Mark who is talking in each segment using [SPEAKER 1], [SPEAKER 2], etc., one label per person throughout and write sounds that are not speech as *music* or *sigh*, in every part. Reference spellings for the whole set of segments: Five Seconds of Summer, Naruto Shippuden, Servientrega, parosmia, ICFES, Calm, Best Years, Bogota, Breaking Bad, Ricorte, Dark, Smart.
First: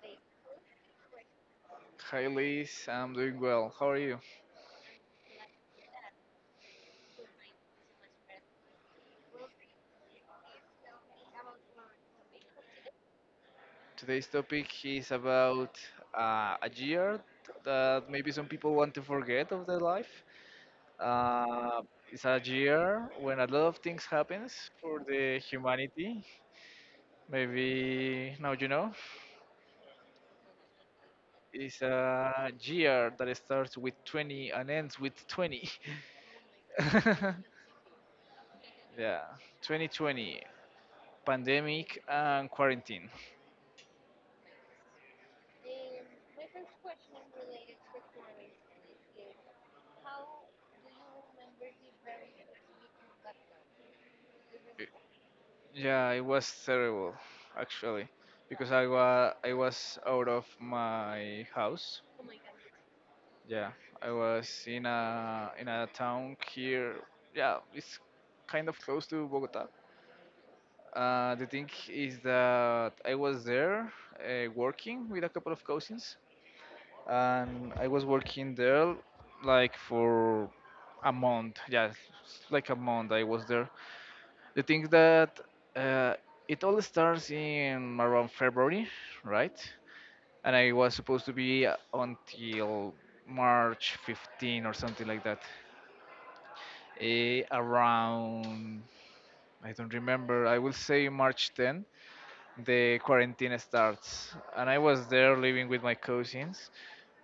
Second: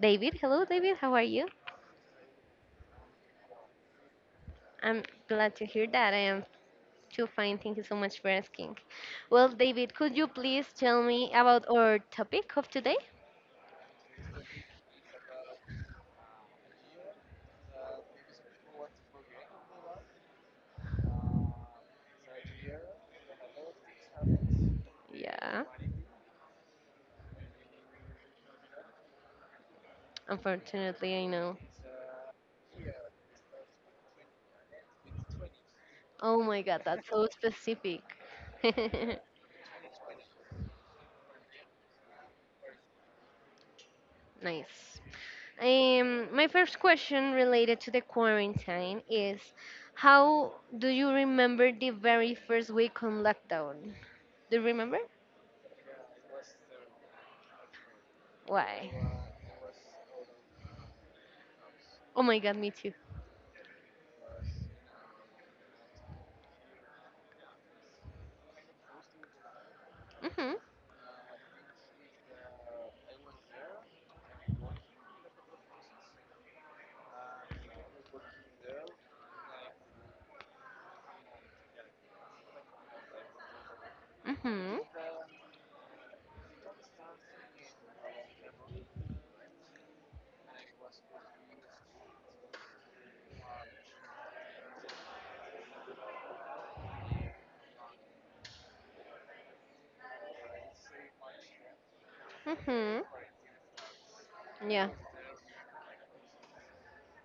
[SPEAKER 1] David. Hello, David. How are you?
[SPEAKER 2] Hi Liz, I'm doing well. How are you?
[SPEAKER 1] I'm glad to hear that. I am too fine. Thank you so much for asking. Well, David, could you please tell me about our topic of today?
[SPEAKER 2] Today's topic is about a year that maybe some people want to forget of their life. Uh, it's a year when a lot of things happens for the
[SPEAKER 1] Yeah,
[SPEAKER 2] humanity. Maybe now you know.
[SPEAKER 1] unfortunately, I know.
[SPEAKER 2] It's a year that starts with 20 and ends with 20.
[SPEAKER 1] Oh my God, that's so
[SPEAKER 2] *laughs*
[SPEAKER 1] specific.
[SPEAKER 2] Yeah,
[SPEAKER 1] *laughs*
[SPEAKER 2] 2020, pandemic and quarantine.
[SPEAKER 1] Nice. My first question related to the quarantine is: How do you remember the very first week on lockdown? Do you remember?
[SPEAKER 2] Yeah, it was terrible, actually, because I
[SPEAKER 1] Why?
[SPEAKER 2] was I was out of my house.
[SPEAKER 1] Oh my God, me too.
[SPEAKER 2] Yeah, I was in a town here. Yeah, it's kind of close to Bogota.
[SPEAKER 1] Mhm.
[SPEAKER 2] The thing is that I was there working with a couple of cousins, and I was working there like for a month. Yeah, like a month I was there. The
[SPEAKER 1] Mhm.
[SPEAKER 2] thing that uh, it all starts in around February, right? And I was supposed to be until March 15 or something like that. Around, I don't remember, I will say March 10, the
[SPEAKER 1] Mhm.
[SPEAKER 2] quarantine starts. And I
[SPEAKER 1] Yeah.
[SPEAKER 2] was there living with my cousins,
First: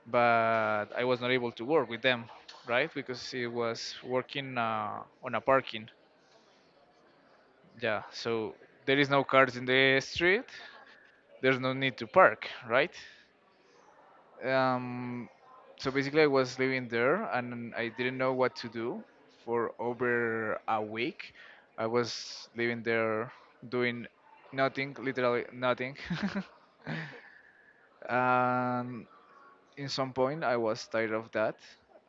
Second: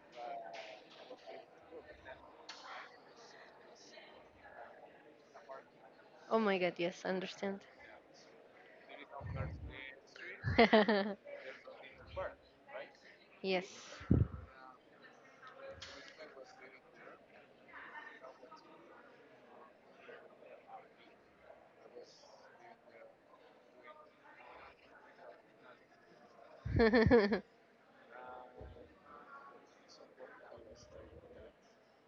[SPEAKER 2] but I was not able to work with them, right? Because it was working on a parking.
[SPEAKER 1] Oh my God, yes, understand.
[SPEAKER 2] Yeah, so there is no cars in the street.
[SPEAKER 1] *laughs*
[SPEAKER 2] There's no need to park, right?
[SPEAKER 1] Yes.
[SPEAKER 2] Um, so basically, I was living there and I didn't know what to do for over a week. I was living there doing nothing, literally nothing.
[SPEAKER 1] *laughs*
[SPEAKER 2] *laughs* And in some point, I was tired of that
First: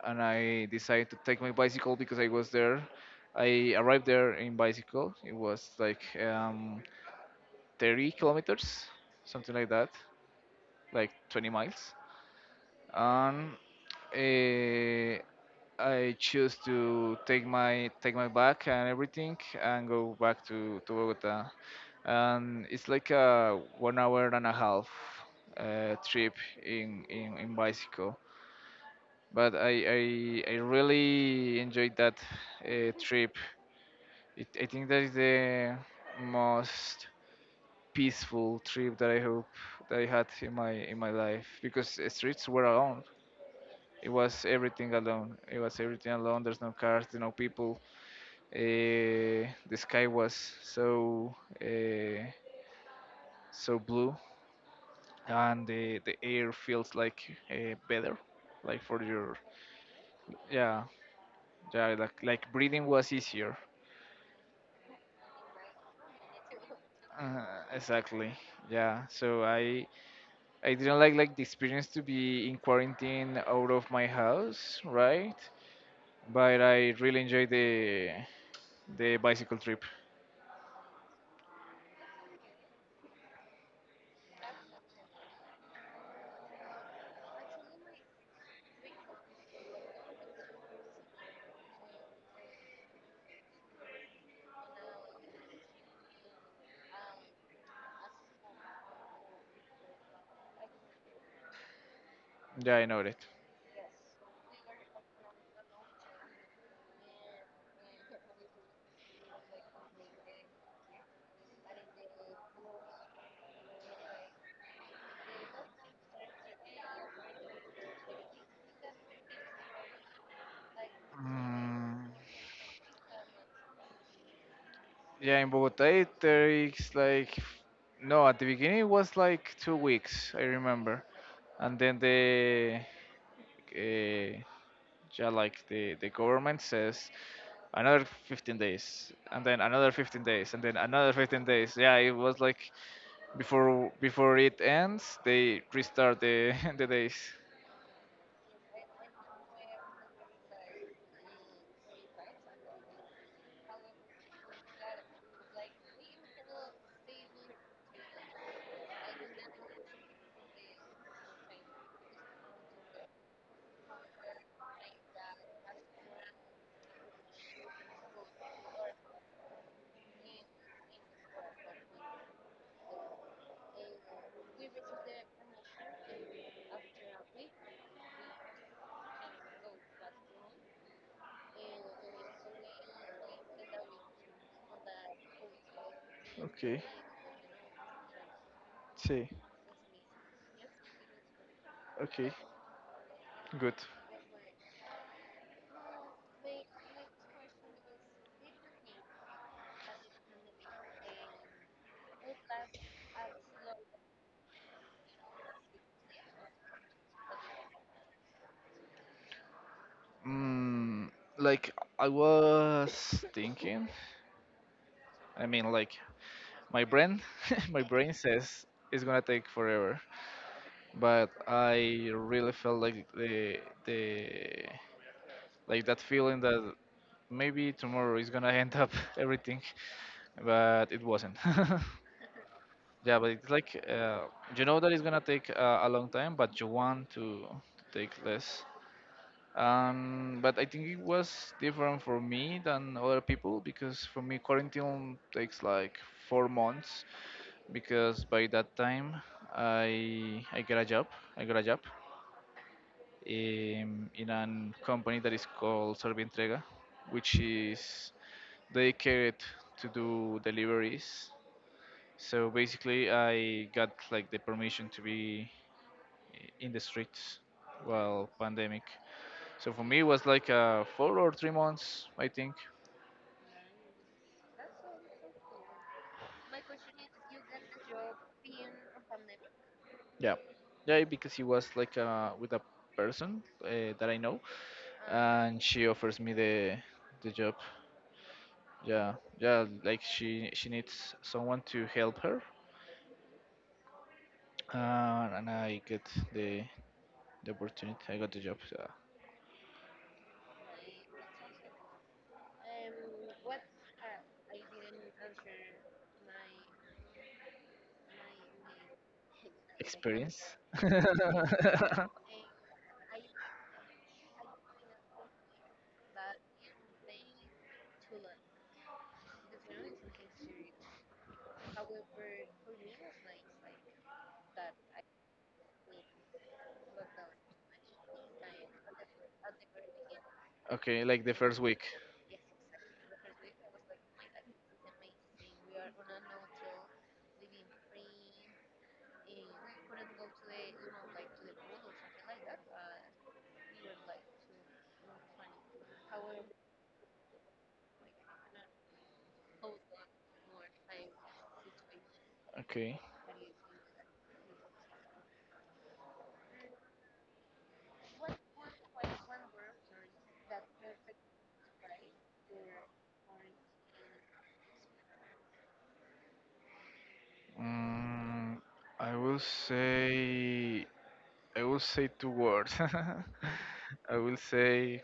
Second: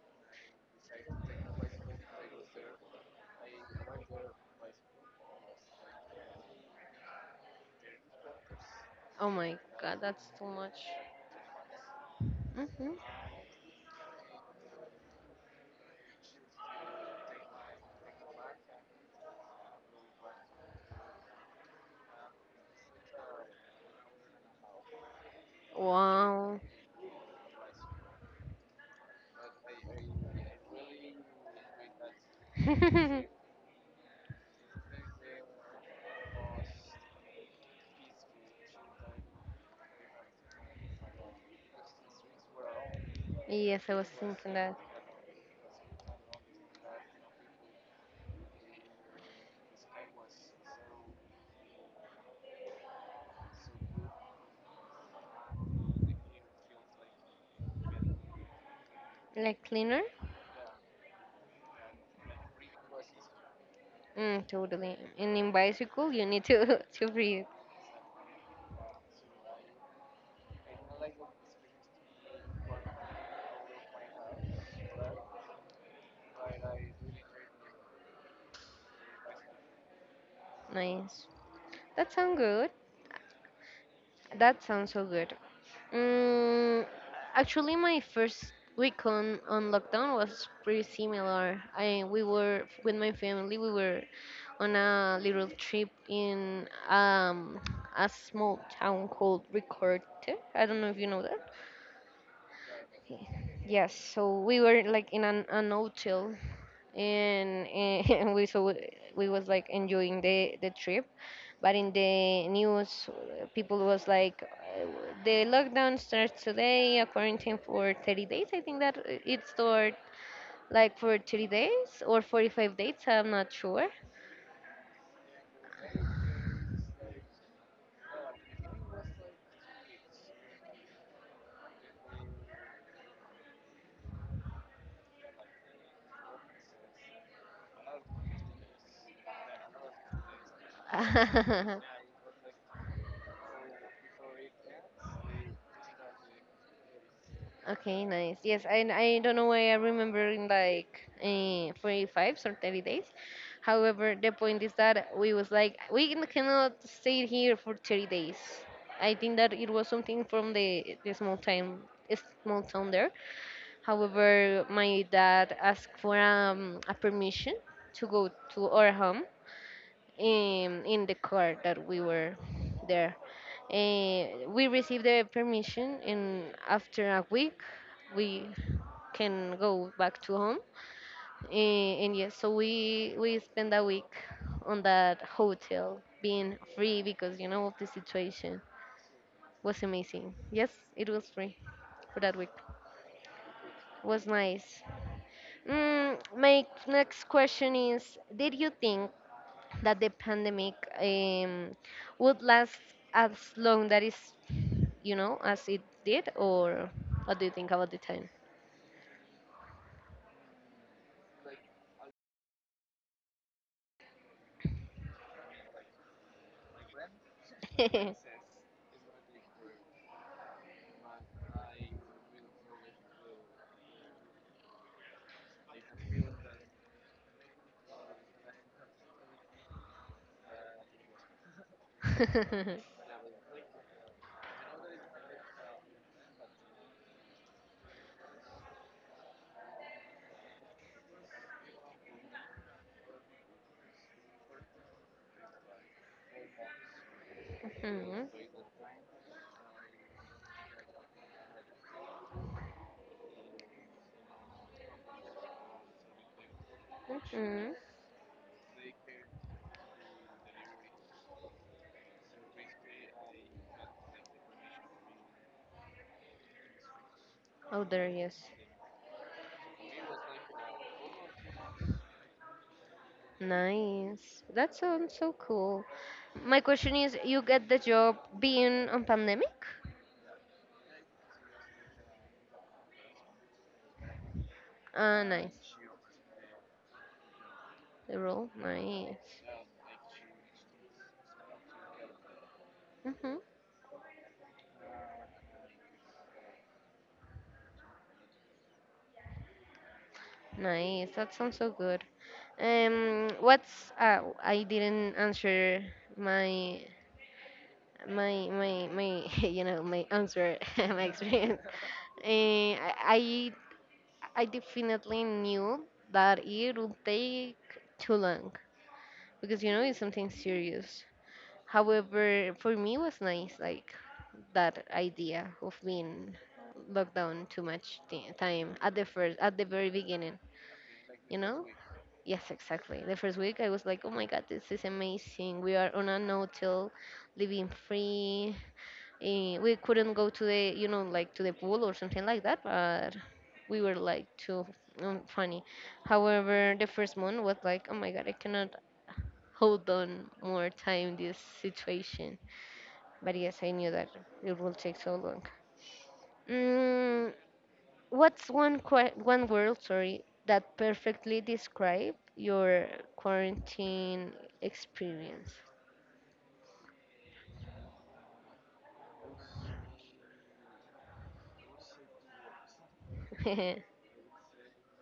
[SPEAKER 2] and I decided to take my bicycle because I was there. I arrived there in bicycle. It was like 30 kilometers,
[SPEAKER 1] Oh
[SPEAKER 2] something
[SPEAKER 1] my
[SPEAKER 2] like that,
[SPEAKER 1] God, that's too much.
[SPEAKER 2] like 20 miles.
[SPEAKER 1] Mhm.
[SPEAKER 2] and eh, I choose to take my bag and everything and go back to Bogota. And it's like a 1 hour and a half trip
[SPEAKER 1] Wow.
[SPEAKER 2] in, in bicycle. But I really enjoyed that
[SPEAKER 1] *laughs*
[SPEAKER 2] trip. I think that is the most peaceful trip that I hope that I had in my life because the streets were alone.
[SPEAKER 1] Yes, I was
[SPEAKER 2] It was
[SPEAKER 1] thinking that.
[SPEAKER 2] everything alone. It was everything alone. There's no cars, there's no people. The sky was so uh, so blue, and the air feels like better, like for your.
[SPEAKER 1] Like cleaner?
[SPEAKER 2] Yeah, yeah, like breathing was easier.
[SPEAKER 1] Mm, totally. And in bicycle, you need to *laughs* to
[SPEAKER 2] Uh,
[SPEAKER 1] breathe.
[SPEAKER 2] exactly. Yeah. So I didn't like the experience to be in quarantine out of my house, right? But I really enjoyed the bicycle trip.
[SPEAKER 1] Nice. That sounds good. That sounds so good. Mm, actually, my first week on lockdown was pretty similar. I we were with my family. We were on a little trip in a small town called Ricorte. I don't know if you know that.
[SPEAKER 2] Yeah, I know that.
[SPEAKER 1] Yes, so we were like in an hotel and *laughs* and we so we was like enjoying the trip, but in the news people was like the lockdown starts today, a quarantine for 30 days. I think that it started like for 30 days
[SPEAKER 2] Mm,
[SPEAKER 1] or 45 days. I'm not sure.
[SPEAKER 2] yeah, in Bogota it takes like no, at the beginning it was like 2 weeks, I remember, and then uh, yeah, like the government says another 15 days, and then another 15 days, and then another 15 days.
[SPEAKER 1] *laughs*
[SPEAKER 2] Yeah, it was like before it ends, they restart the *laughs* the days.
[SPEAKER 1] Okay, nice. Yes, I don't know why I remember in like 45 or 30 days. However, the point is that we was like we can- cannot stay here for 30 days. I think that it was something from the small town there. However, my dad asked for a permission to go to our home in the car that we were there. We received the permission, and after a week, we can go back to home. And yes, so we spend a week on that hotel, being
[SPEAKER 2] Okay,
[SPEAKER 1] free because of the situation
[SPEAKER 2] see,
[SPEAKER 1] was amazing. Yes, it was free for
[SPEAKER 2] okay,
[SPEAKER 1] that week.
[SPEAKER 2] good.
[SPEAKER 1] Was nice. My next question is: Did you think that the pandemic um, would last as long that is, as it did, or what do you think about the time?
[SPEAKER 2] Mm, like I was thinking. I mean, like my brain *laughs* my brain
[SPEAKER 1] *laughs*
[SPEAKER 2] says it's gonna take forever, but I really felt like the like that feeling that maybe tomorrow is gonna end up *laughs* everything, but it wasn't. *laughs* Yeah, but it's like you know that it's gonna take a long time, but you want to take less. But I think it was different for me than other people because for me quarantine takes like 4 months,
[SPEAKER 1] Mhm,
[SPEAKER 2] because
[SPEAKER 1] mhm.
[SPEAKER 2] by that time I got a job. I got a job in a company that is called Servientrega, which
[SPEAKER 1] Mhm.
[SPEAKER 2] is dedicated to do deliveries. So basically, I got like the permission to be in the streets
[SPEAKER 1] Oh, there he
[SPEAKER 2] while
[SPEAKER 1] is.
[SPEAKER 2] pandemic. So for me, it was like 4 or 3 months, I think.
[SPEAKER 1] Nice. That sounds so cool. My question is, you get the job being on pandemic?
[SPEAKER 2] Yeah, yeah, because he was like with a person that I know,
[SPEAKER 1] Ah, nice.
[SPEAKER 2] and she offers me the job.
[SPEAKER 1] The role,
[SPEAKER 2] Yeah,
[SPEAKER 1] nice.
[SPEAKER 2] yeah, like she needs someone to help her,
[SPEAKER 1] Hmm.
[SPEAKER 2] and I get the the opportunity. I got the job,
[SPEAKER 1] Nice. That sounds so good. What's I didn't answer my my *laughs* my
[SPEAKER 2] experience.
[SPEAKER 1] answer *laughs* my experience. *laughs*
[SPEAKER 2] *laughs*
[SPEAKER 1] Uh, I I definitely knew that it would take too long because it's something serious. However, for me it was nice. Like that idea of being locked down too much time at the first at the very beginning.
[SPEAKER 2] Okay, like the
[SPEAKER 1] you
[SPEAKER 2] first
[SPEAKER 1] know
[SPEAKER 2] week.
[SPEAKER 1] yes, exactly, the first week I was like, oh my God, this is amazing, we are on a no-till living free. We couldn't go to the you know like to the pool or something like that, but we were like too funny. However, the first month was like, oh my God, I cannot hold on more time this situation,
[SPEAKER 2] Okay.
[SPEAKER 1] but yes, I knew that it will take so long. Mm, what's one word, sorry, that perfectly describe your quarantine experience?
[SPEAKER 2] Mm, i will say i will say two words.
[SPEAKER 1] *laughs*
[SPEAKER 2] *laughs* I will say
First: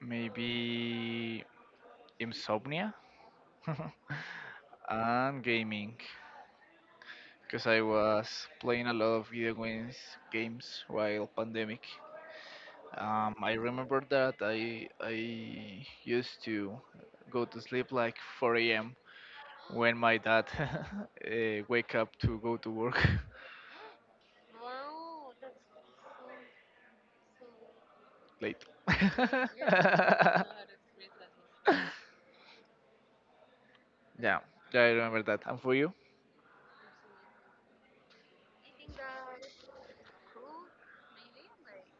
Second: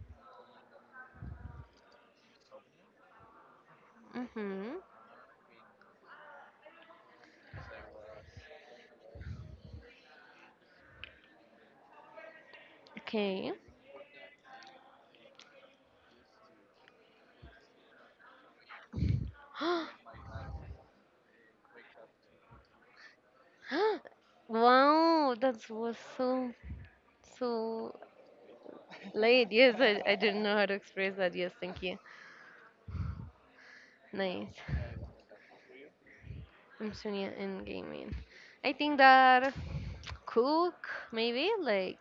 [SPEAKER 2] maybe insomnia.
[SPEAKER 1] Mm-hmm.
[SPEAKER 2] *laughs* And gaming, because I was playing a lot of video games while pandemic. Um,
[SPEAKER 1] Okay.
[SPEAKER 2] I remember that I used to go to sleep like 4 a.m. when
[SPEAKER 1] *gasps*
[SPEAKER 2] my dad *laughs* wake up to go to work.
[SPEAKER 1] Wow, that was so, so
[SPEAKER 2] *laughs* Late. *laughs*
[SPEAKER 1] late. Yes, I didn't
[SPEAKER 2] Yeah,
[SPEAKER 1] know how to express that. Yes, thank you.
[SPEAKER 2] yeah,
[SPEAKER 1] Nice.
[SPEAKER 2] I remember that. And for you?
[SPEAKER 1] I'm Sonia in gaming. I think that cook maybe, like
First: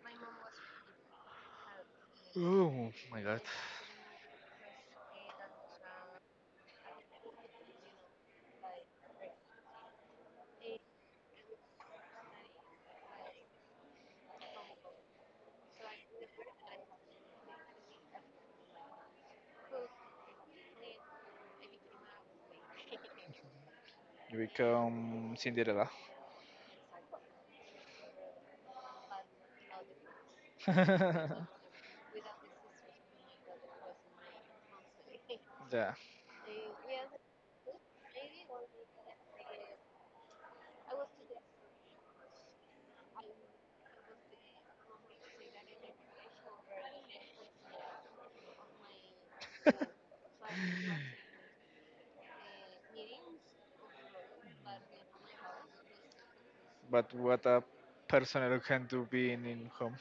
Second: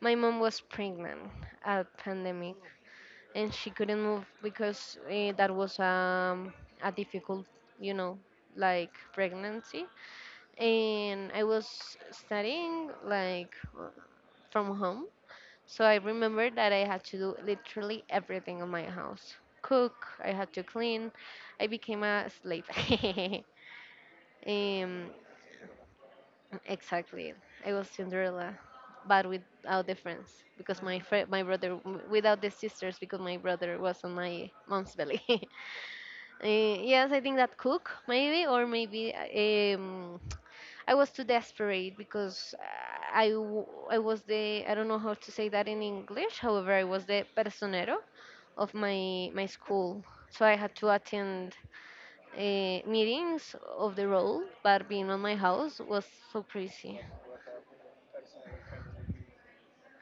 [SPEAKER 1] my mom was pregnant at pandemic
[SPEAKER 2] Oh my God,
[SPEAKER 1] and she couldn't move because that was a difficult, you know, like pregnancy. And I was studying like uh, from home, so I remember that I had to do literally everything in my house: cook, I had to clean. I became a slave. *laughs*
[SPEAKER 2] you
[SPEAKER 1] um,
[SPEAKER 2] become Cinderella.
[SPEAKER 1] exactly, I was Cinderella. But without the friends, because
[SPEAKER 2] *laughs*
[SPEAKER 1] my brother, without the sisters, because my brother was on my mom's belly. *laughs*
[SPEAKER 2] Yeah,
[SPEAKER 1] Yes, I think that cook maybe, or maybe I was too desperate because I was the I don't know how to say that in English. However, I was the personero of my school, so I had to attend meetings of the role. But being on my house was so crazy,
[SPEAKER 2] but what a person who can do being in home.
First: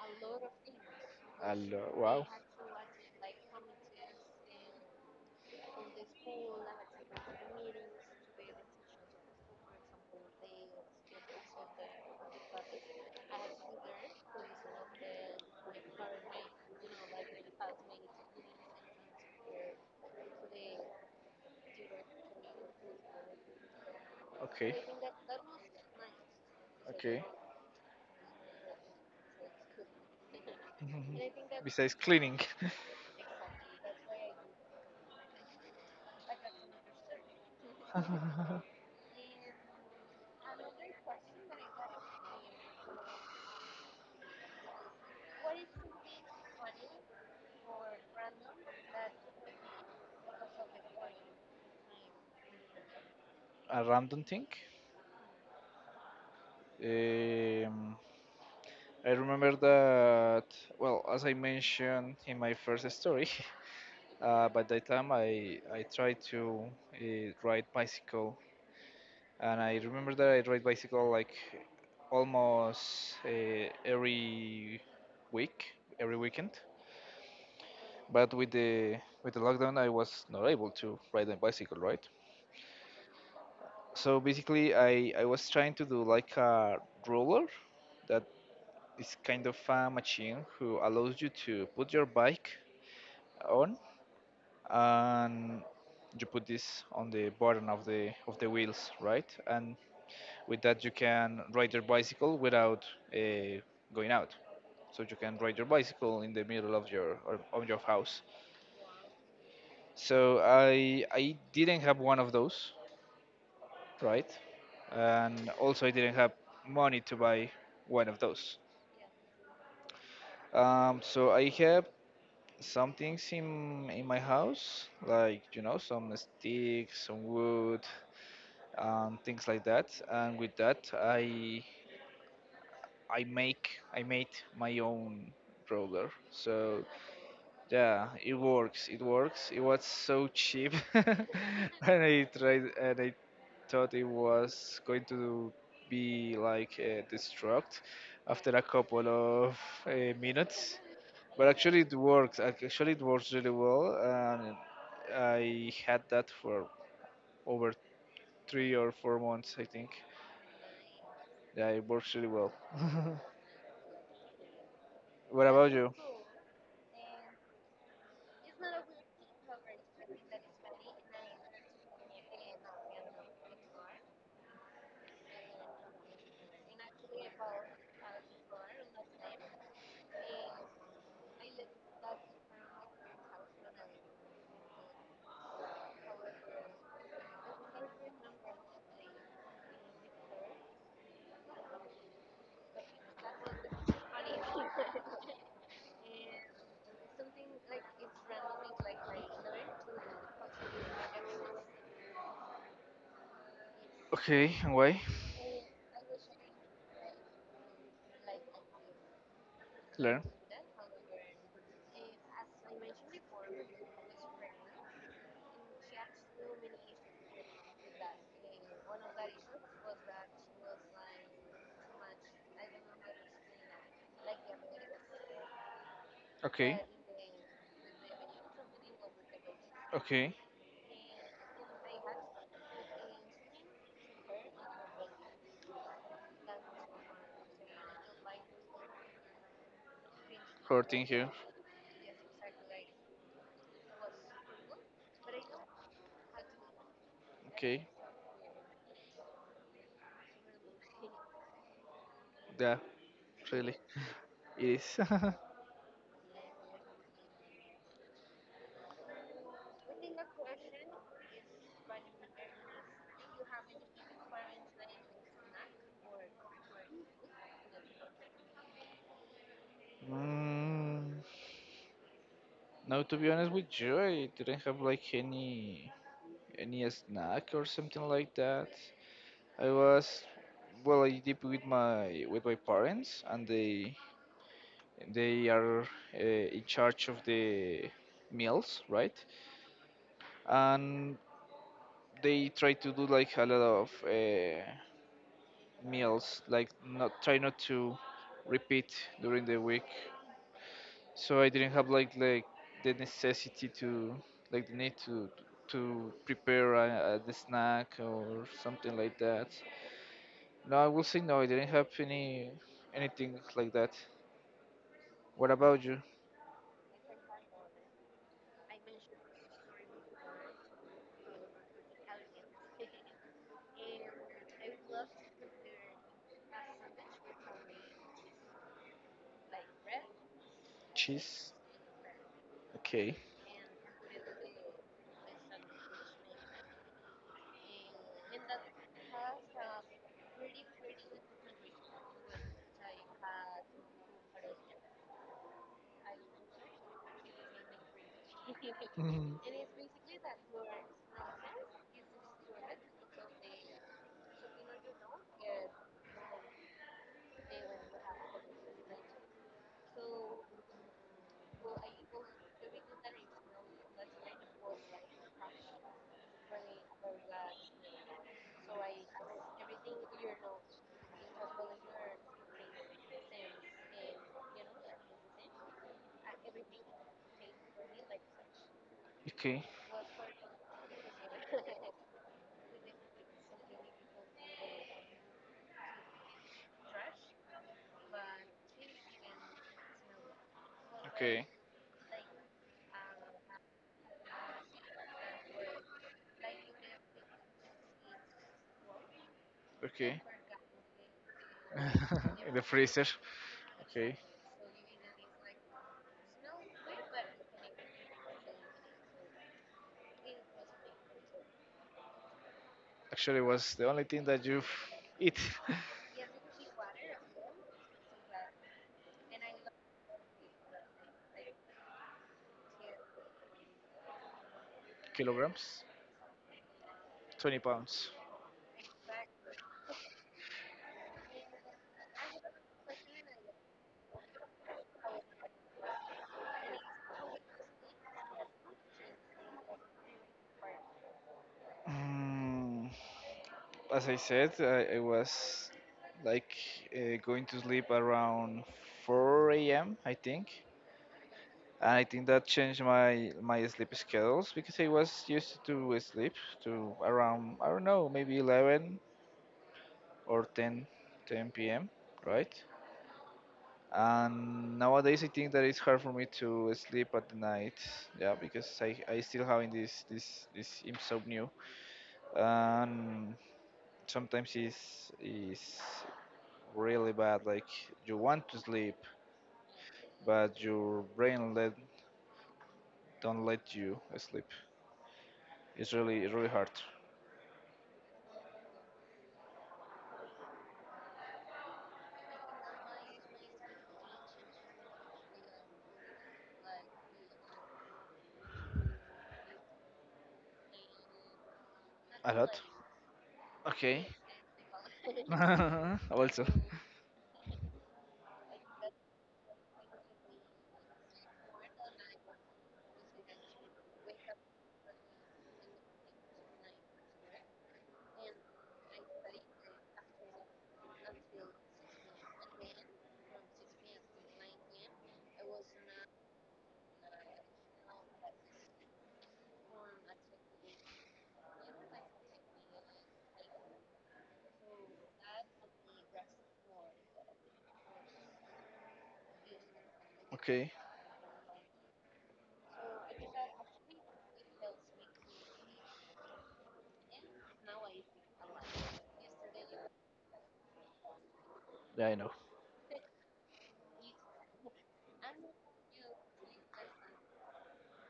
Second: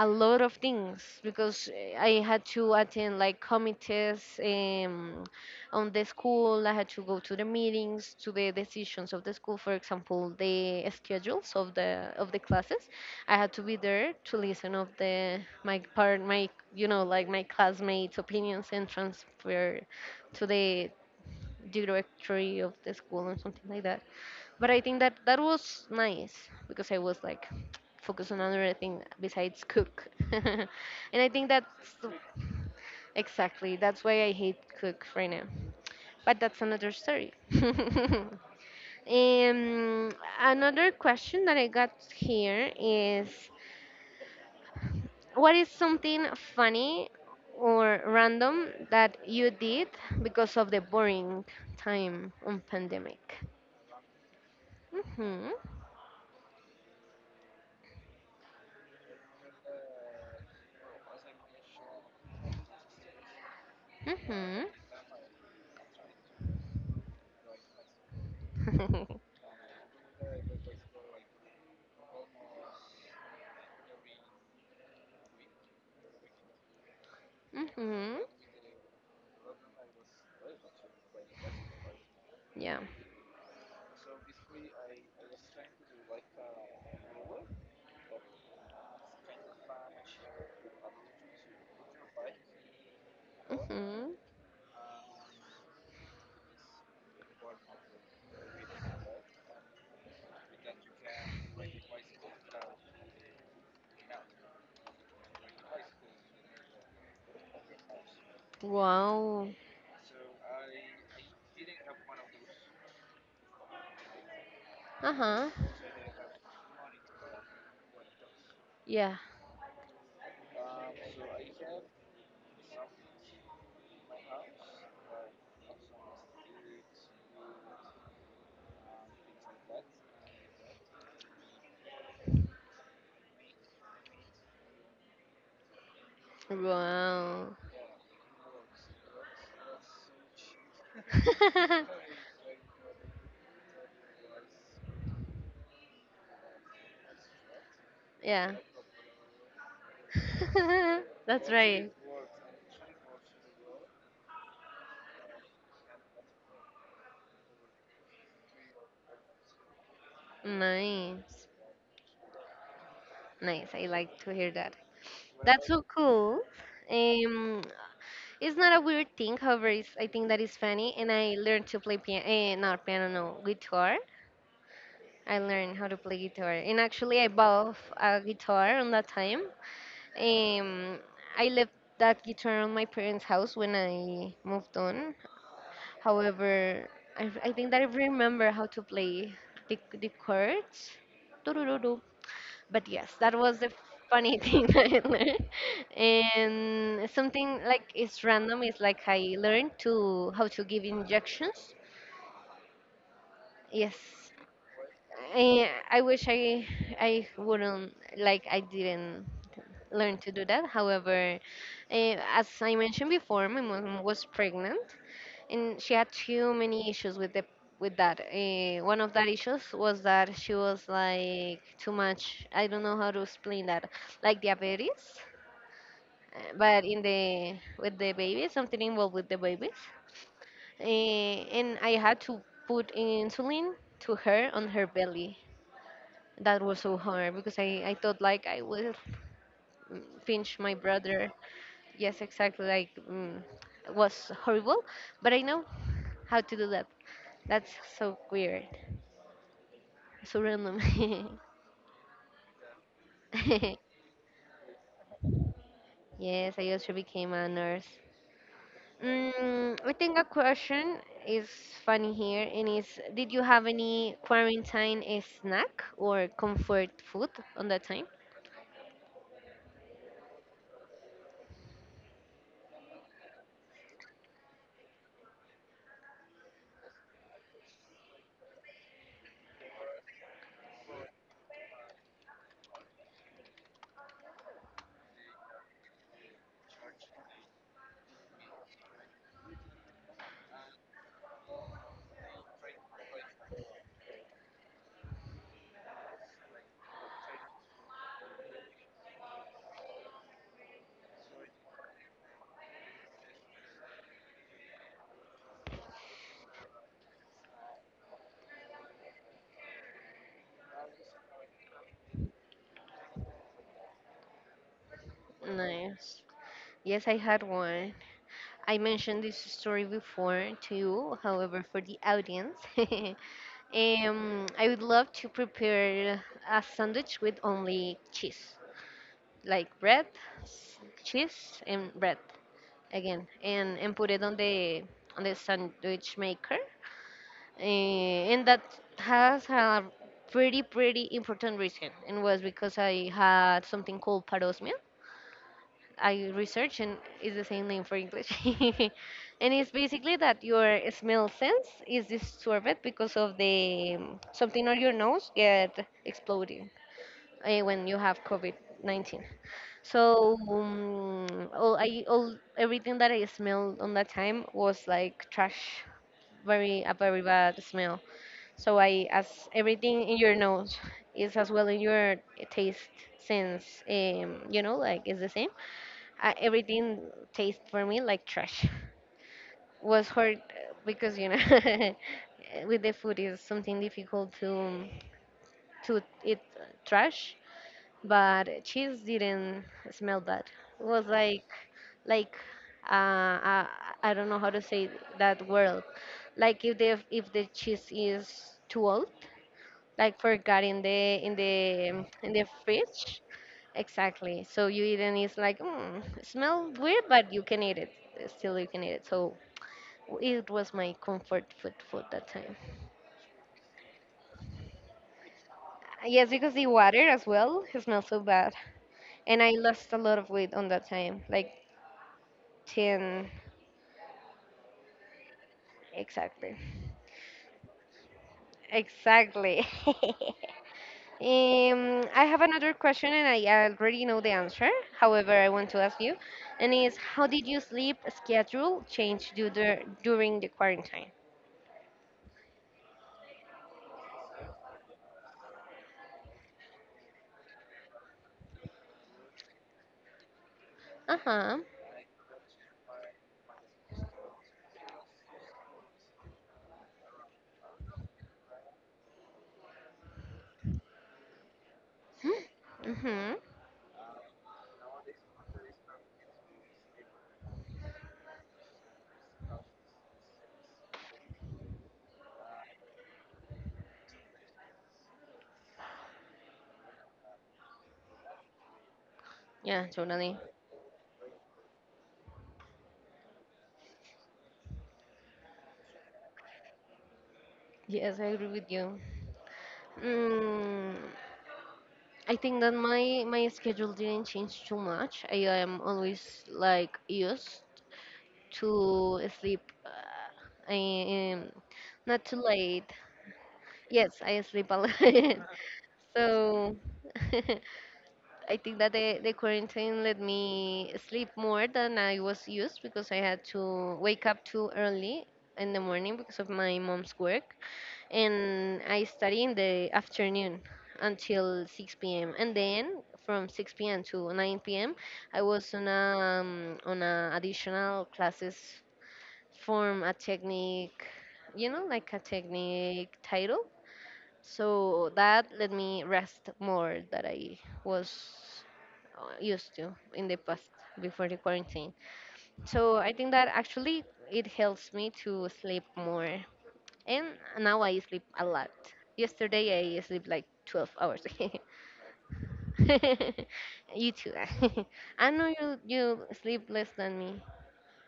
[SPEAKER 1] a lot of things
[SPEAKER 2] A
[SPEAKER 1] because
[SPEAKER 2] lo-
[SPEAKER 1] I
[SPEAKER 2] wow.
[SPEAKER 1] had to attend like committees on the school. I had to go to the meetings, to the decisions of the school. For example, the schedules of the classes. I had to be there to listen of the my part, my you know like my classmates' opinions and transfer to the directory of the school and something like that. But
[SPEAKER 2] Okay.
[SPEAKER 1] I think that that was nice because I was
[SPEAKER 2] Okay.
[SPEAKER 1] like focused on another thing besides cook. *laughs* And I think
[SPEAKER 2] Besides
[SPEAKER 1] the-
[SPEAKER 2] cleaning. *laughs*
[SPEAKER 1] exactly, that's why I hate cook right now. But that's another story. *laughs* um, Another question that I got here is, what is something funny or random that you did because of the boring time on pandemic?
[SPEAKER 2] A random thing.
[SPEAKER 1] Mhm.
[SPEAKER 2] um, I remember that, well, as I mentioned in my first story, *laughs* by
[SPEAKER 1] Mhm.
[SPEAKER 2] that time I tried to ride bicycle.
[SPEAKER 1] *laughs*
[SPEAKER 2] And I remember that I ride bicycle like almost every week, every weekend,
[SPEAKER 1] Mhm.
[SPEAKER 2] but with the lockdown I was not able to ride a bicycle, right?
[SPEAKER 1] Yeah.
[SPEAKER 2] So basically, I was trying to do like a roller that is kind of a machine who allows you to put your bike on,
[SPEAKER 1] Mhm.
[SPEAKER 2] and you put this on the bottom of the wheels, right? And with that, you can ride your bicycle without uh, going out. So you can ride your bicycle in the middle of your or of your house.
[SPEAKER 1] Wow.
[SPEAKER 2] So I didn't have one of those, right?
[SPEAKER 1] Uh
[SPEAKER 2] And
[SPEAKER 1] huh.
[SPEAKER 2] also I didn't have money to buy one of those.
[SPEAKER 1] Yeah.
[SPEAKER 2] So I have some things in my house, like some sticks, some wood, things like that. And with that, I make I made my own roller. So
[SPEAKER 1] Wow.
[SPEAKER 2] yeah, it works. It works. It was so cheap, *laughs* and I
[SPEAKER 1] *laughs*
[SPEAKER 2] tried and I thought it was going to be like destruct after
[SPEAKER 1] Yeah.
[SPEAKER 2] a couple of minutes.
[SPEAKER 1] *laughs*
[SPEAKER 2] But
[SPEAKER 1] That's
[SPEAKER 2] actually,
[SPEAKER 1] right.
[SPEAKER 2] it works. Actually, it works really well, and I had that for over 3 or 4 months, I think.
[SPEAKER 1] Nice.
[SPEAKER 2] Yeah, it works really well. *laughs*
[SPEAKER 1] Nice. I like to hear that.
[SPEAKER 2] What
[SPEAKER 1] That's
[SPEAKER 2] about
[SPEAKER 1] so
[SPEAKER 2] you?
[SPEAKER 1] cool. Um, it's not a weird thing, however, it's, I think that is funny. And I learned to play piano, not piano, no, guitar. I learned how to play guitar, and actually, I bought a guitar on that time. Um, I left that guitar on my parents' house when I moved on. However, I think that I remember how to play the chords. Doo. But yes, that was the funny *laughs* thing that I learned. And something like it's random is like I learned to how to give injections. Yes,
[SPEAKER 2] Okay, and why?
[SPEAKER 1] I wish I wouldn't like I didn't learn
[SPEAKER 2] Learn.
[SPEAKER 1] to do that. However, as I mentioned before, my mom was pregnant and she had too many issues with the with that. One of that issues was that she was like too much. I don't know how to explain that, like diabetes,
[SPEAKER 2] Okay,
[SPEAKER 1] but in the with the baby, something involved with the babies.
[SPEAKER 2] okay.
[SPEAKER 1] And I had to put insulin to her on her belly that was so hard because I thought like I will pinch my
[SPEAKER 2] Hurting here.
[SPEAKER 1] brother. Yes, exactly. Like it was horrible, but I know how to do that. That's
[SPEAKER 2] Okay,
[SPEAKER 1] so weird, so random.
[SPEAKER 2] yeah, really,
[SPEAKER 1] *laughs*
[SPEAKER 2] it is. *laughs*
[SPEAKER 1] Yes, I also became a nurse. I think a question is funny here, and is, did you have any quarantine snack or comfort food on that time?
[SPEAKER 2] mm, Now, to be honest with you, I didn't have like any snack or something like that. I was well. I live with my parents, and they are in charge of the meals, right? And they try to do like a lot of meals, like not try not to repeat during the week. So I didn't have like the necessity to like the need to prepare the snack or something like that. No, I will say no. I didn't have anything like that. What about you?
[SPEAKER 1] Nice. Yes, I had one. I mentioned this story before to you, however, for the audience, *laughs* I would love to prepare a sandwich with only cheese, like bread,
[SPEAKER 2] Cheese?
[SPEAKER 1] cheese, and bread
[SPEAKER 2] Okay. *laughs*
[SPEAKER 1] again, and put it on the sandwich maker. And that has a pretty, pretty important reason, and was because I had something called parosmia. I research and it's the same name for English.
[SPEAKER 2] Mhm.
[SPEAKER 1] *laughs* And it's basically that your smell sense is disturbed because of the something on your nose get exploding when you have COVID-19. So all I all everything that I smelled on that time was like trash, very a very bad smell. So I as everything in your nose is as well in your taste sense, like it's the same everything tastes for me like trash.
[SPEAKER 2] Okay.
[SPEAKER 1] *laughs* Was hard because *laughs* with the food is something difficult to eat trash, but cheese didn't smell bad. It was
[SPEAKER 2] Okay.
[SPEAKER 1] like like uh, uh, I don't know how to say that word. Like if the cheese is too old, like
[SPEAKER 2] Okay.
[SPEAKER 1] forgot in the
[SPEAKER 2] *laughs* In the freezer.
[SPEAKER 1] fridge.
[SPEAKER 2] Okay.
[SPEAKER 1] Exactly. So you eat and it's like, smell weird, but you can eat it. Still, you can eat it. So it was my comfort food that time.
[SPEAKER 2] Actually, was the only thing that you eat. *laughs*
[SPEAKER 1] Yes, because the water as well it smells so bad, and I lost a lot of weight on that time, like ten
[SPEAKER 2] Kilograms?
[SPEAKER 1] exactly.
[SPEAKER 2] 20 pounds.
[SPEAKER 1] Exactly. *laughs* I have another question, and I already know the answer. However, I want to ask you, and is, how did your sleep schedule change during the quarantine?
[SPEAKER 2] Mm, as I said, I was like going to sleep around 4 a.m., I think.
[SPEAKER 1] Uh huh.
[SPEAKER 2] And I think that changed my sleep schedules because I was used to sleep to around I don't know maybe 11 or 10 10 p.m., right.
[SPEAKER 1] Mm-hmm.
[SPEAKER 2] And nowadays I think that it's hard for me to sleep at the night, yeah, because I still having this insomnia, and sometimes it's is really bad, like you want to sleep,
[SPEAKER 1] Yeah, totally.
[SPEAKER 2] but your brain let don't let you sleep. It's really hard.
[SPEAKER 1] Yes, I agree with you. Mm, I think that my schedule didn't change too much. I am always like used to sleep. I am not
[SPEAKER 2] A
[SPEAKER 1] too
[SPEAKER 2] lot.
[SPEAKER 1] late.
[SPEAKER 2] Okay.
[SPEAKER 1] Yes, I sleep a lot. *laughs*
[SPEAKER 2] *laughs* Also.
[SPEAKER 1] So *laughs* I think that the quarantine let me sleep more than I was used because I had to wake up too early in the morning because of my mom's work. And I study in the afternoon until 6 p.m. and then from 6 p.m. to 9 p.m. I was on a additional classes from a technique, you know, like a technique title. So that let me rest more that I was used to in the past
[SPEAKER 2] Okay.
[SPEAKER 1] before the quarantine. So I think that actually it helps me to sleep more and now I sleep a lot. Yesterday I sleep like 12 hours. *laughs*
[SPEAKER 2] Yeah, I know.
[SPEAKER 1] You too. *laughs* I know you sleep less than me,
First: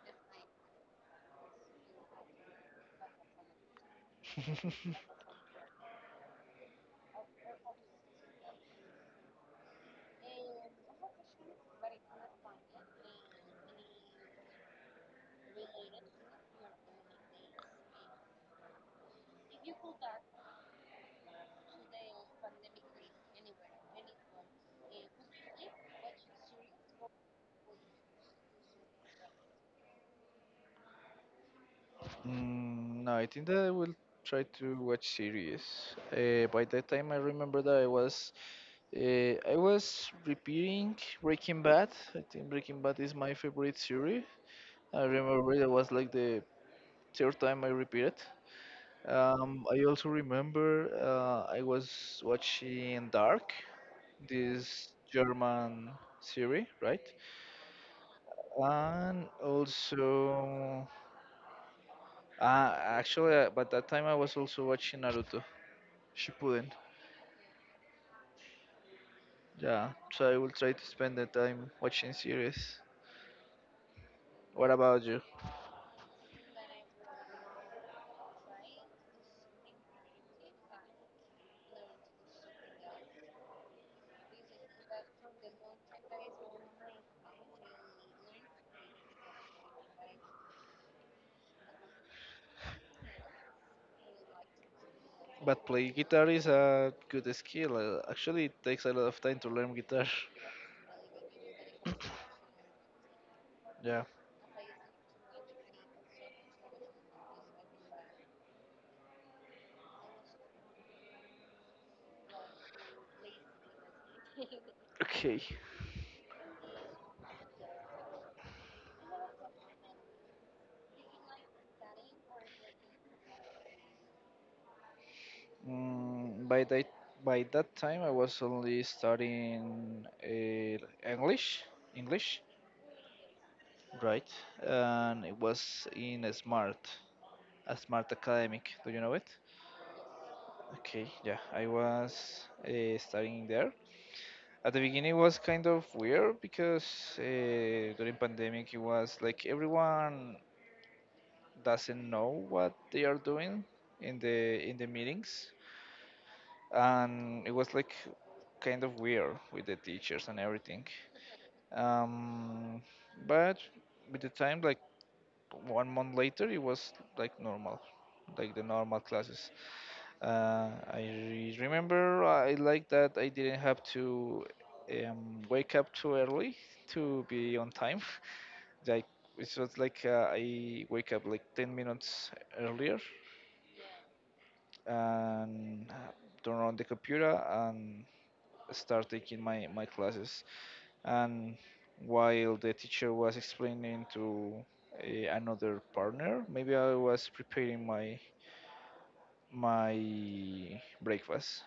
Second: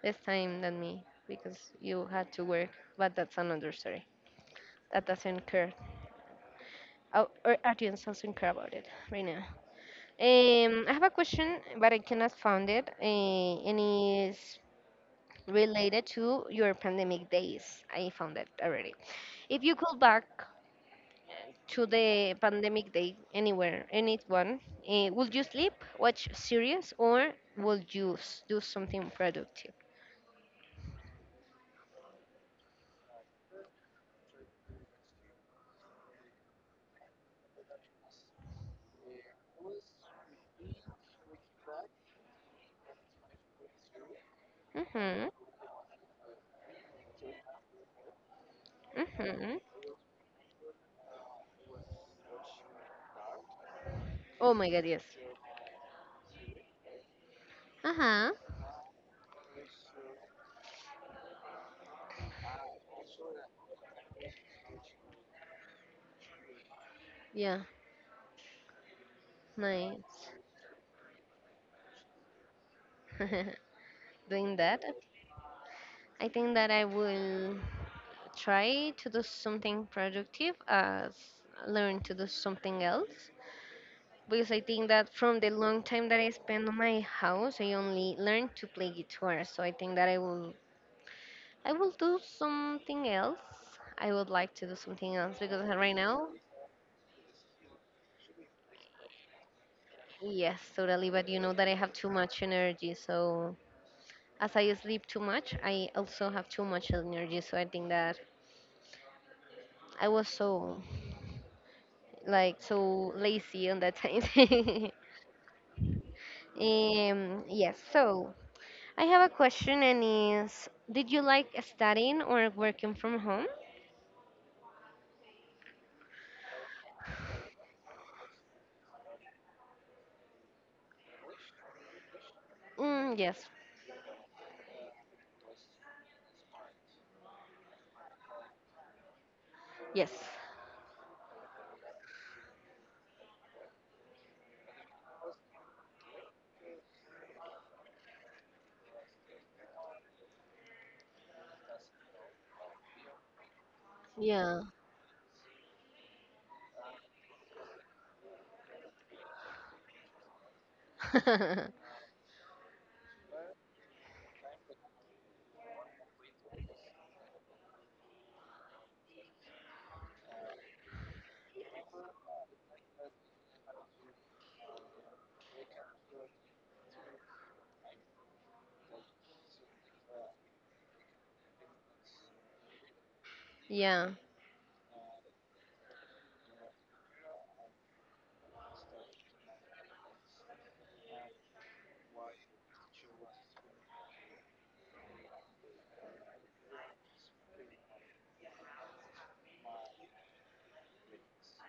[SPEAKER 1] less time than me because you had to work, but that's another story. That doesn't care. Our audience doesn't care about it right now. I have a question, but I cannot find it. And it's related to your pandemic days. I found it already. If you could back to the pandemic day anywhere, anyone, would you sleep, watch series, or would do something productive?
[SPEAKER 2] Mm, no, I think that I will try to watch series. By that time, I remember that I was repeating Breaking Bad. I think Breaking Bad is my favorite series. I
[SPEAKER 1] Mm-hmm.
[SPEAKER 2] remember that was like the third time I repeated.
[SPEAKER 1] Mm-hmm.
[SPEAKER 2] I also remember I was watching Dark,
[SPEAKER 1] Oh my God,
[SPEAKER 2] this
[SPEAKER 1] yes.
[SPEAKER 2] German series, right?
[SPEAKER 1] Uh-huh.
[SPEAKER 2] And also, actually, but that time I was also watching Naruto Shippuden.
[SPEAKER 1] Yeah,
[SPEAKER 2] Yeah,
[SPEAKER 1] nice.
[SPEAKER 2] so I will try to spend the time watching series.
[SPEAKER 1] *laughs* Doing
[SPEAKER 2] What
[SPEAKER 1] that,
[SPEAKER 2] about you?
[SPEAKER 1] I think that I will try to do something productive as learn to do something else. Because I think that from the long time that I spend on my house, I only learned to play guitar. So I think that I will do something else. I would like to do something else because
[SPEAKER 2] But playing
[SPEAKER 1] right now,
[SPEAKER 2] guitar is a good skill. Actually, it takes a lot of time to learn guitar. *laughs*
[SPEAKER 1] yes, totally. But you know that I have too much energy. So
[SPEAKER 2] Yeah.
[SPEAKER 1] as I sleep too much, I also have too much energy. So I think that I was so like so lazy on that time. *laughs*
[SPEAKER 2] Okay.
[SPEAKER 1] Yes. So I have a question, and is did you like studying or working from home?
[SPEAKER 2] Mm, by that time, I was only studying English. English,
[SPEAKER 1] Mm, yes.
[SPEAKER 2] right? And it was in Smart. A smart academic. Do you know it?
[SPEAKER 1] Yes.
[SPEAKER 2] Okay, yeah, I was studying there. At the beginning, it was kind of weird because during pandemic, it was like everyone doesn't know what they are doing in the
[SPEAKER 1] Yeah.
[SPEAKER 2] in the meetings, and it was like kind of weird with the teachers and everything. Um, but with the time, like 1 month later, it was like normal, like the normal classes. I remember I like that I didn't have to wake up too early to be on time. *laughs* Like it was like I wake up like 10 minutes earlier
[SPEAKER 1] *laughs* yeah.
[SPEAKER 2] and turn on the computer and start taking my classes. And while the teacher was explaining to another partner, maybe I was preparing my breakfast.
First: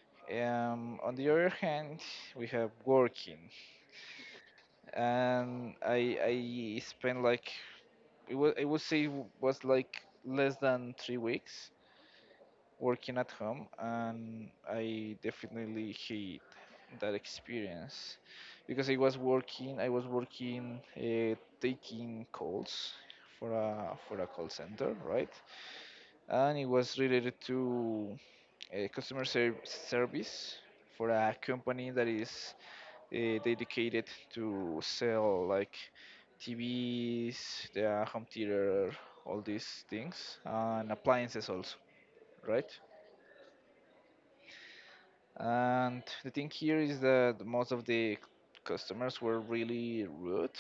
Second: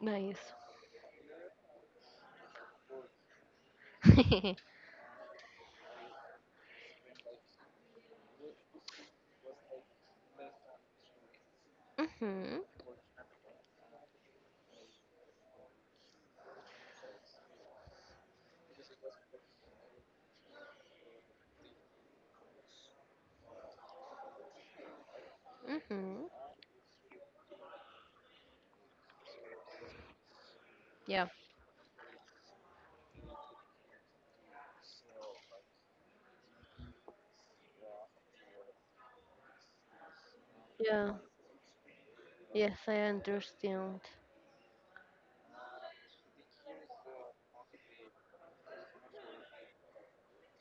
[SPEAKER 1] Nice.
[SPEAKER 2] On the other hand, we have working,
[SPEAKER 1] *laughs*
[SPEAKER 2] and I spent like it was I would say was like less than 3 weeks
[SPEAKER 1] Mhm.
[SPEAKER 2] working at home, and I definitely hate that experience because I was working taking calls for a call center, right?
[SPEAKER 1] Mhm.
[SPEAKER 2] And it was related to customer service for
[SPEAKER 1] Yeah.
[SPEAKER 2] a company that is dedicated to sell like TVs, the home theater, all these things, and
[SPEAKER 1] Yeah.
[SPEAKER 2] appliances also, right?
[SPEAKER 1] Yes, I understand.
[SPEAKER 2] And the thing here is that most of the customers were really rude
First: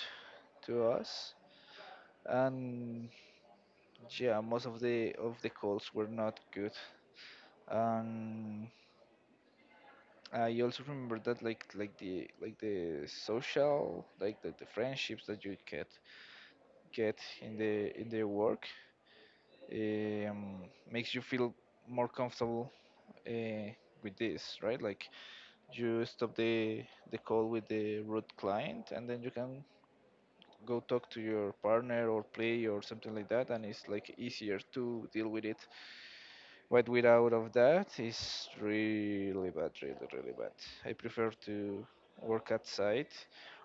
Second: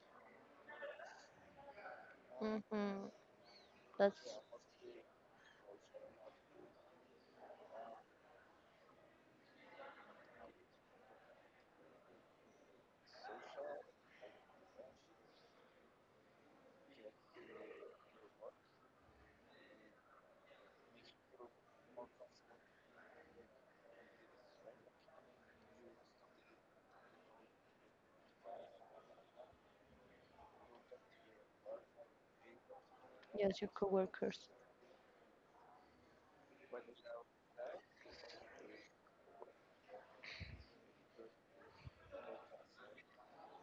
[SPEAKER 2] to us, and
[SPEAKER 1] Mhm.
[SPEAKER 2] yeah,
[SPEAKER 1] That's
[SPEAKER 2] most of the calls were not good. And I also remember that like the like the social like the friendships that you get in the work, um, makes you feel more comfortable, uh, with this, right? Like you stop the call with the root client, and then you can go talk to your partner or play or something like that,
[SPEAKER 1] yes,
[SPEAKER 2] and
[SPEAKER 1] your
[SPEAKER 2] it's like
[SPEAKER 1] coworkers.
[SPEAKER 2] easier to deal with it. But without of that is really bad, really really bad. I prefer to work outside,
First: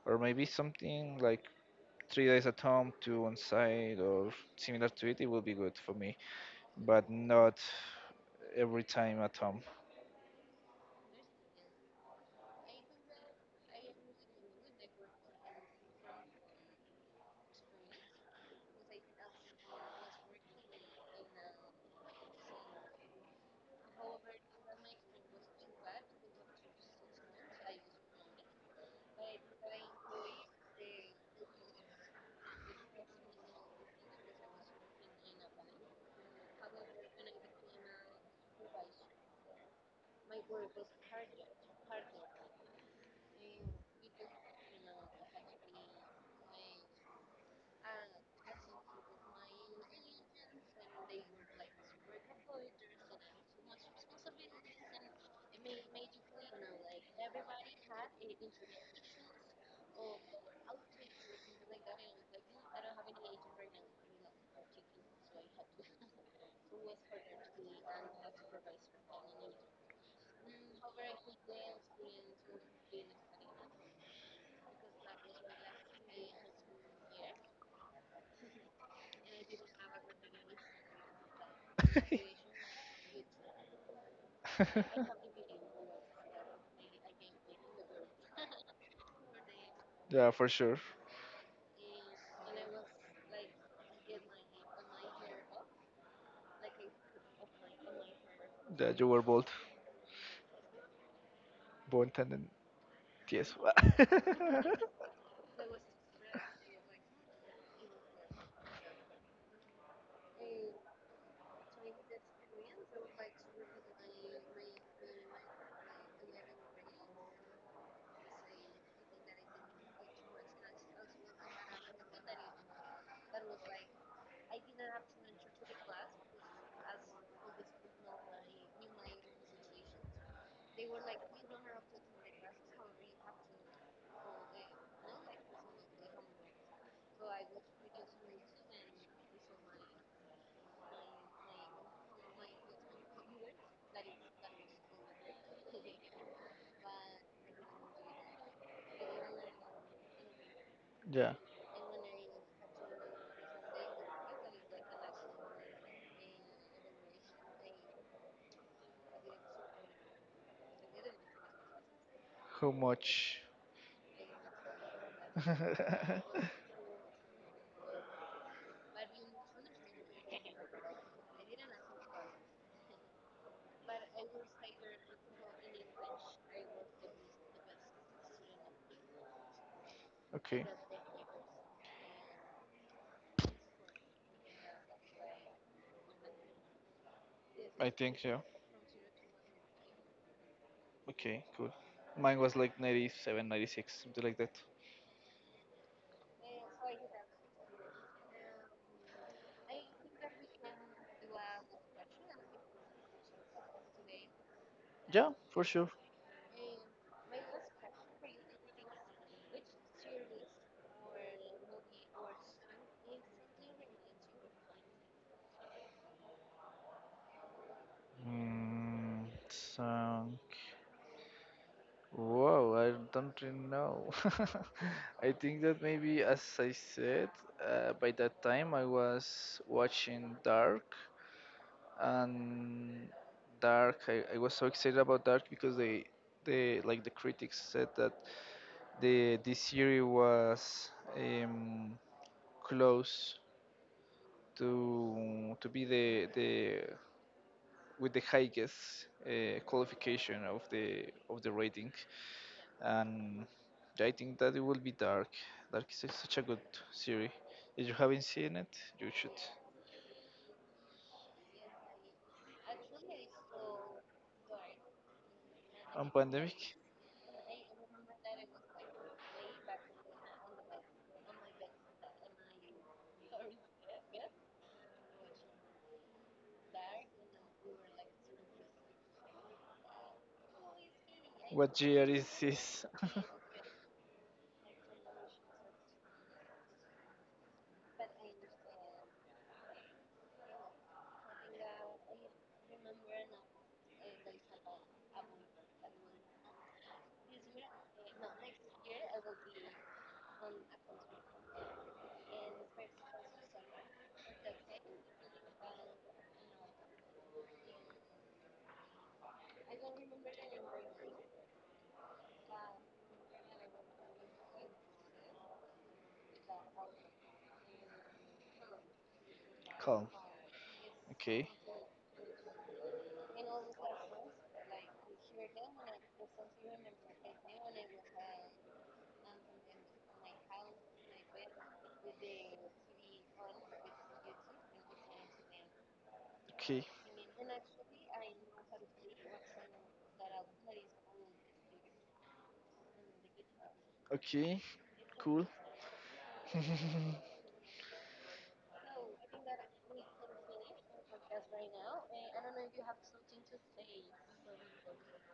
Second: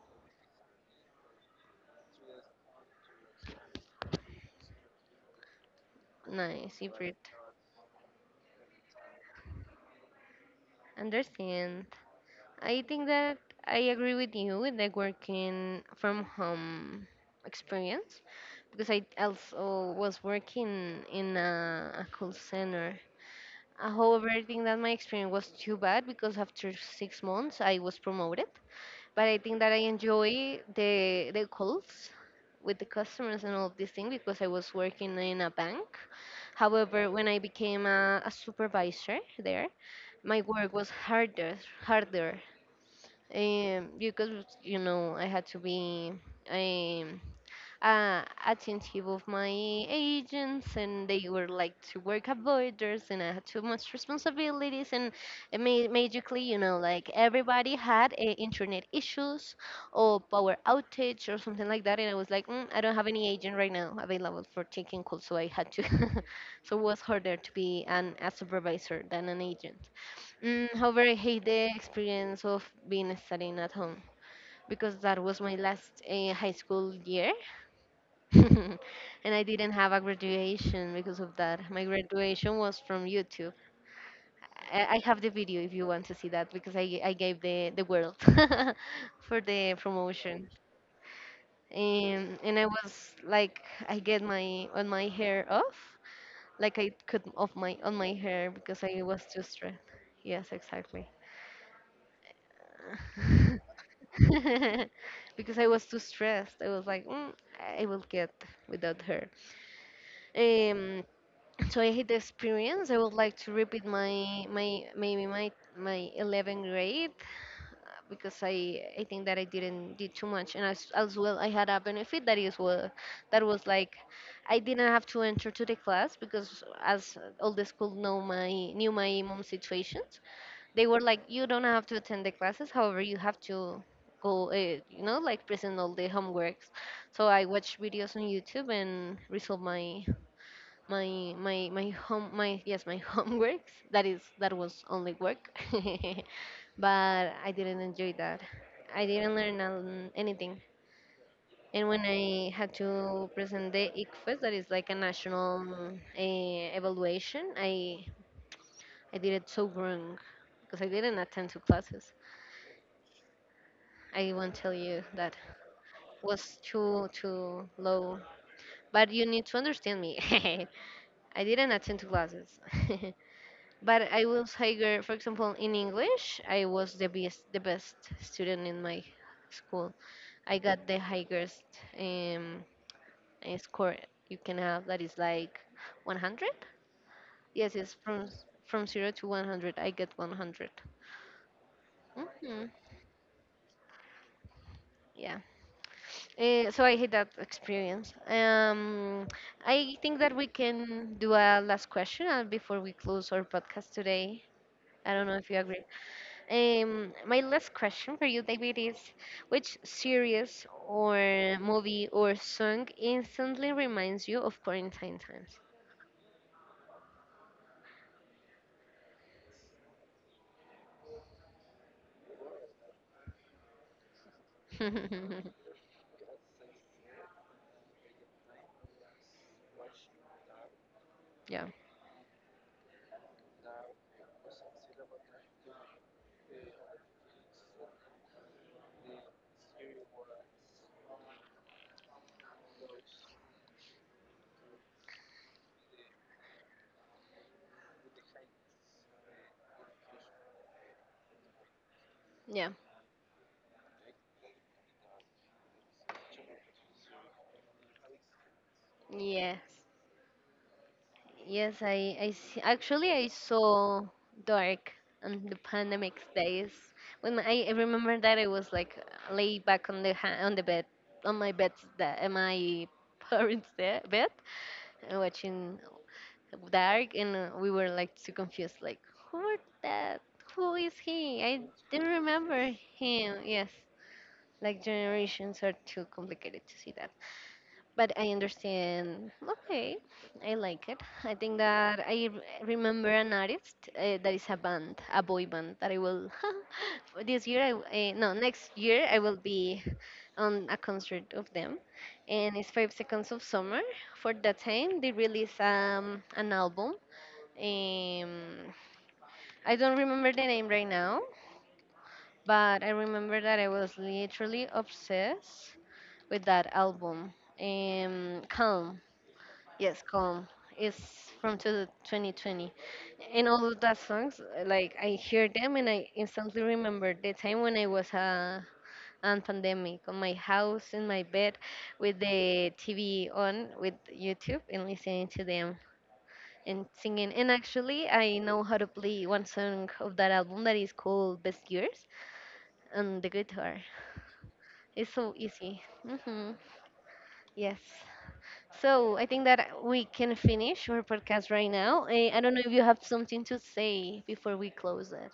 [SPEAKER 2] or maybe something like 3 days at home, two on site, or similar to it. It will be good for me,
[SPEAKER 1] Nice,
[SPEAKER 2] but
[SPEAKER 1] Ifrit.
[SPEAKER 2] not every time at home.
[SPEAKER 1] Understand. I think that I agree with you with the working from home experience because I also was working in a call center. However, I think that my experience was too bad because after six months I was promoted, but I think that I enjoy the calls with the customers and all of these things because I was working in a bank. However, when I became a supervisor there, my work was harder, harder, because you know I had to be um, attentive of my agents and they were like to work avoiders and I had too much responsibilities and it magically you know like everybody had internet issues or power outage or something like that, and I was like I don't have any agent right now available for taking calls, so I had to *laughs* so it was harder to be an a supervisor than an agent. However, I hate the experience of being studying at home because that was my last high school year. *laughs* And I didn't have a graduation because of that. My graduation was from YouTube.
[SPEAKER 2] *laughs*
[SPEAKER 1] I have the video if you want to see that because I gave the world *laughs* for the
[SPEAKER 2] Yeah,
[SPEAKER 1] promotion.
[SPEAKER 2] for sure.
[SPEAKER 1] And I was like, I get my on my hair off, like I could off my on my hair because I
[SPEAKER 2] That you
[SPEAKER 1] was
[SPEAKER 2] were
[SPEAKER 1] too
[SPEAKER 2] bold.
[SPEAKER 1] stressed. Yes, exactly.
[SPEAKER 2] Bold and tenden. Yes.
[SPEAKER 1] *laughs* *laughs* Because I was too stressed. I was like, I will get without her. Um, so I hate the experience. I would like to repeat my my maybe my 11th grade, because I think that I didn't did too much, and as well I had a benefit that is well that was like I didn't have to enter to the class because as all the school know my knew my mom's situations, they were like you don't have to attend the classes. However, you have to go you know like present all the homeworks, so I watched videos on YouTube and resolved my *laughs* homeworks. That was only work. *laughs* But I didn't enjoy that. I didn't learn anything.
[SPEAKER 2] *laughs* Yeah.
[SPEAKER 1] And when I had to present the ICFES, that is like a national evaluation, I did it so wrong because I didn't attend to classes.
[SPEAKER 2] How much?
[SPEAKER 1] I won't tell you that.
[SPEAKER 2] *laughs*
[SPEAKER 1] Was too too low, but you need to understand me. *laughs* I didn't attend to classes. *laughs* But I will say, girl, for example, in English, I was the best student in my school. I
[SPEAKER 2] Okay.
[SPEAKER 1] got the highest um, score you can have. That is like 100. Yes,
[SPEAKER 2] I
[SPEAKER 1] it's
[SPEAKER 2] think yeah.
[SPEAKER 1] from zero to 100. I get 100.
[SPEAKER 2] Okay, cool. Mine was
[SPEAKER 1] Hmm.
[SPEAKER 2] like 97, 96, something like that.
[SPEAKER 1] Yeah. So I hate that experience. I think that we can do a last question before we close our podcast today. I don't
[SPEAKER 2] Yeah,
[SPEAKER 1] know if you
[SPEAKER 2] for
[SPEAKER 1] agree.
[SPEAKER 2] sure.
[SPEAKER 1] My last question for you, David, is which series or movie or song instantly reminds you of quarantine times?
[SPEAKER 2] Mm, song. Wow, I don't really know. *laughs* I
[SPEAKER 1] *laughs*
[SPEAKER 2] think that maybe, as I said, by that time I was watching Dark,
[SPEAKER 1] yeah.
[SPEAKER 2] and Dark, I was so excited about Dark because they like the critics said that the this series was um, close to be the with the highest qualification of the rating.
[SPEAKER 1] Yeah.
[SPEAKER 2] And I think that it will be Dark. Dark is such a good series. If you haven't seen it, you should.
[SPEAKER 1] Yes. Yes, I see. Actually, I saw Dark on the
[SPEAKER 2] On
[SPEAKER 1] pandemic days
[SPEAKER 2] Pandemic.
[SPEAKER 1] when I remember that I was like lay back on the ha on the bed on my bed that my *laughs* bed and watching dark, and we were like too confused like who are that, who is he. I
[SPEAKER 2] What
[SPEAKER 1] didn't
[SPEAKER 2] year is
[SPEAKER 1] remember
[SPEAKER 2] this? *laughs*
[SPEAKER 1] him. Yes, like generations are too complicated to see that, but I understand. Okay, I like it. I think that I remember an artist, that is a band, a boy band, that I will *laughs* for this year I no next year I will be on a concert of them, and it's five seconds of summer. For that time they released an album, um, I don't remember the name right now, but I remember that I was literally obsessed with that album. Calm. Yes,
[SPEAKER 2] Calm.
[SPEAKER 1] Calm. It's
[SPEAKER 2] Okay,
[SPEAKER 1] from to 2020. And all of that songs, like I hear them and I instantly remember the time when I was on pandemic on my house in my bed with the TV on with YouTube and listening to them.
[SPEAKER 2] okay,
[SPEAKER 1] And singing. And actually, I know how to play one song of that album that is called Best Years on the guitar.
[SPEAKER 2] okay,
[SPEAKER 1] It's so
[SPEAKER 2] cool.
[SPEAKER 1] easy. Hmm.
[SPEAKER 2] *laughs*
[SPEAKER 1] Yes. So I think that we can finish our podcast right now. Eh, I don't know if you have something to say before we close it.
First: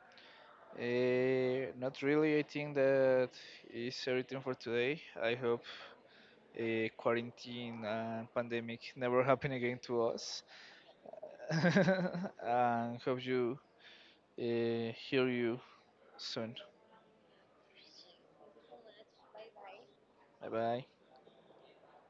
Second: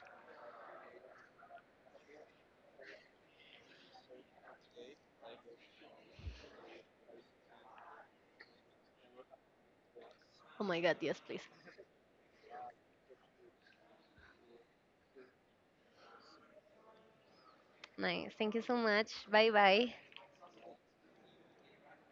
[SPEAKER 2] Not really. I think that is everything for today. I hope a quarantine and pandemic never happen again to us.
[SPEAKER 1] Oh my God, yes, please.
[SPEAKER 2] *laughs* And hope you hear you soon.
[SPEAKER 1] Nice. Thank you so much. Bye bye.
[SPEAKER 2] Bye bye.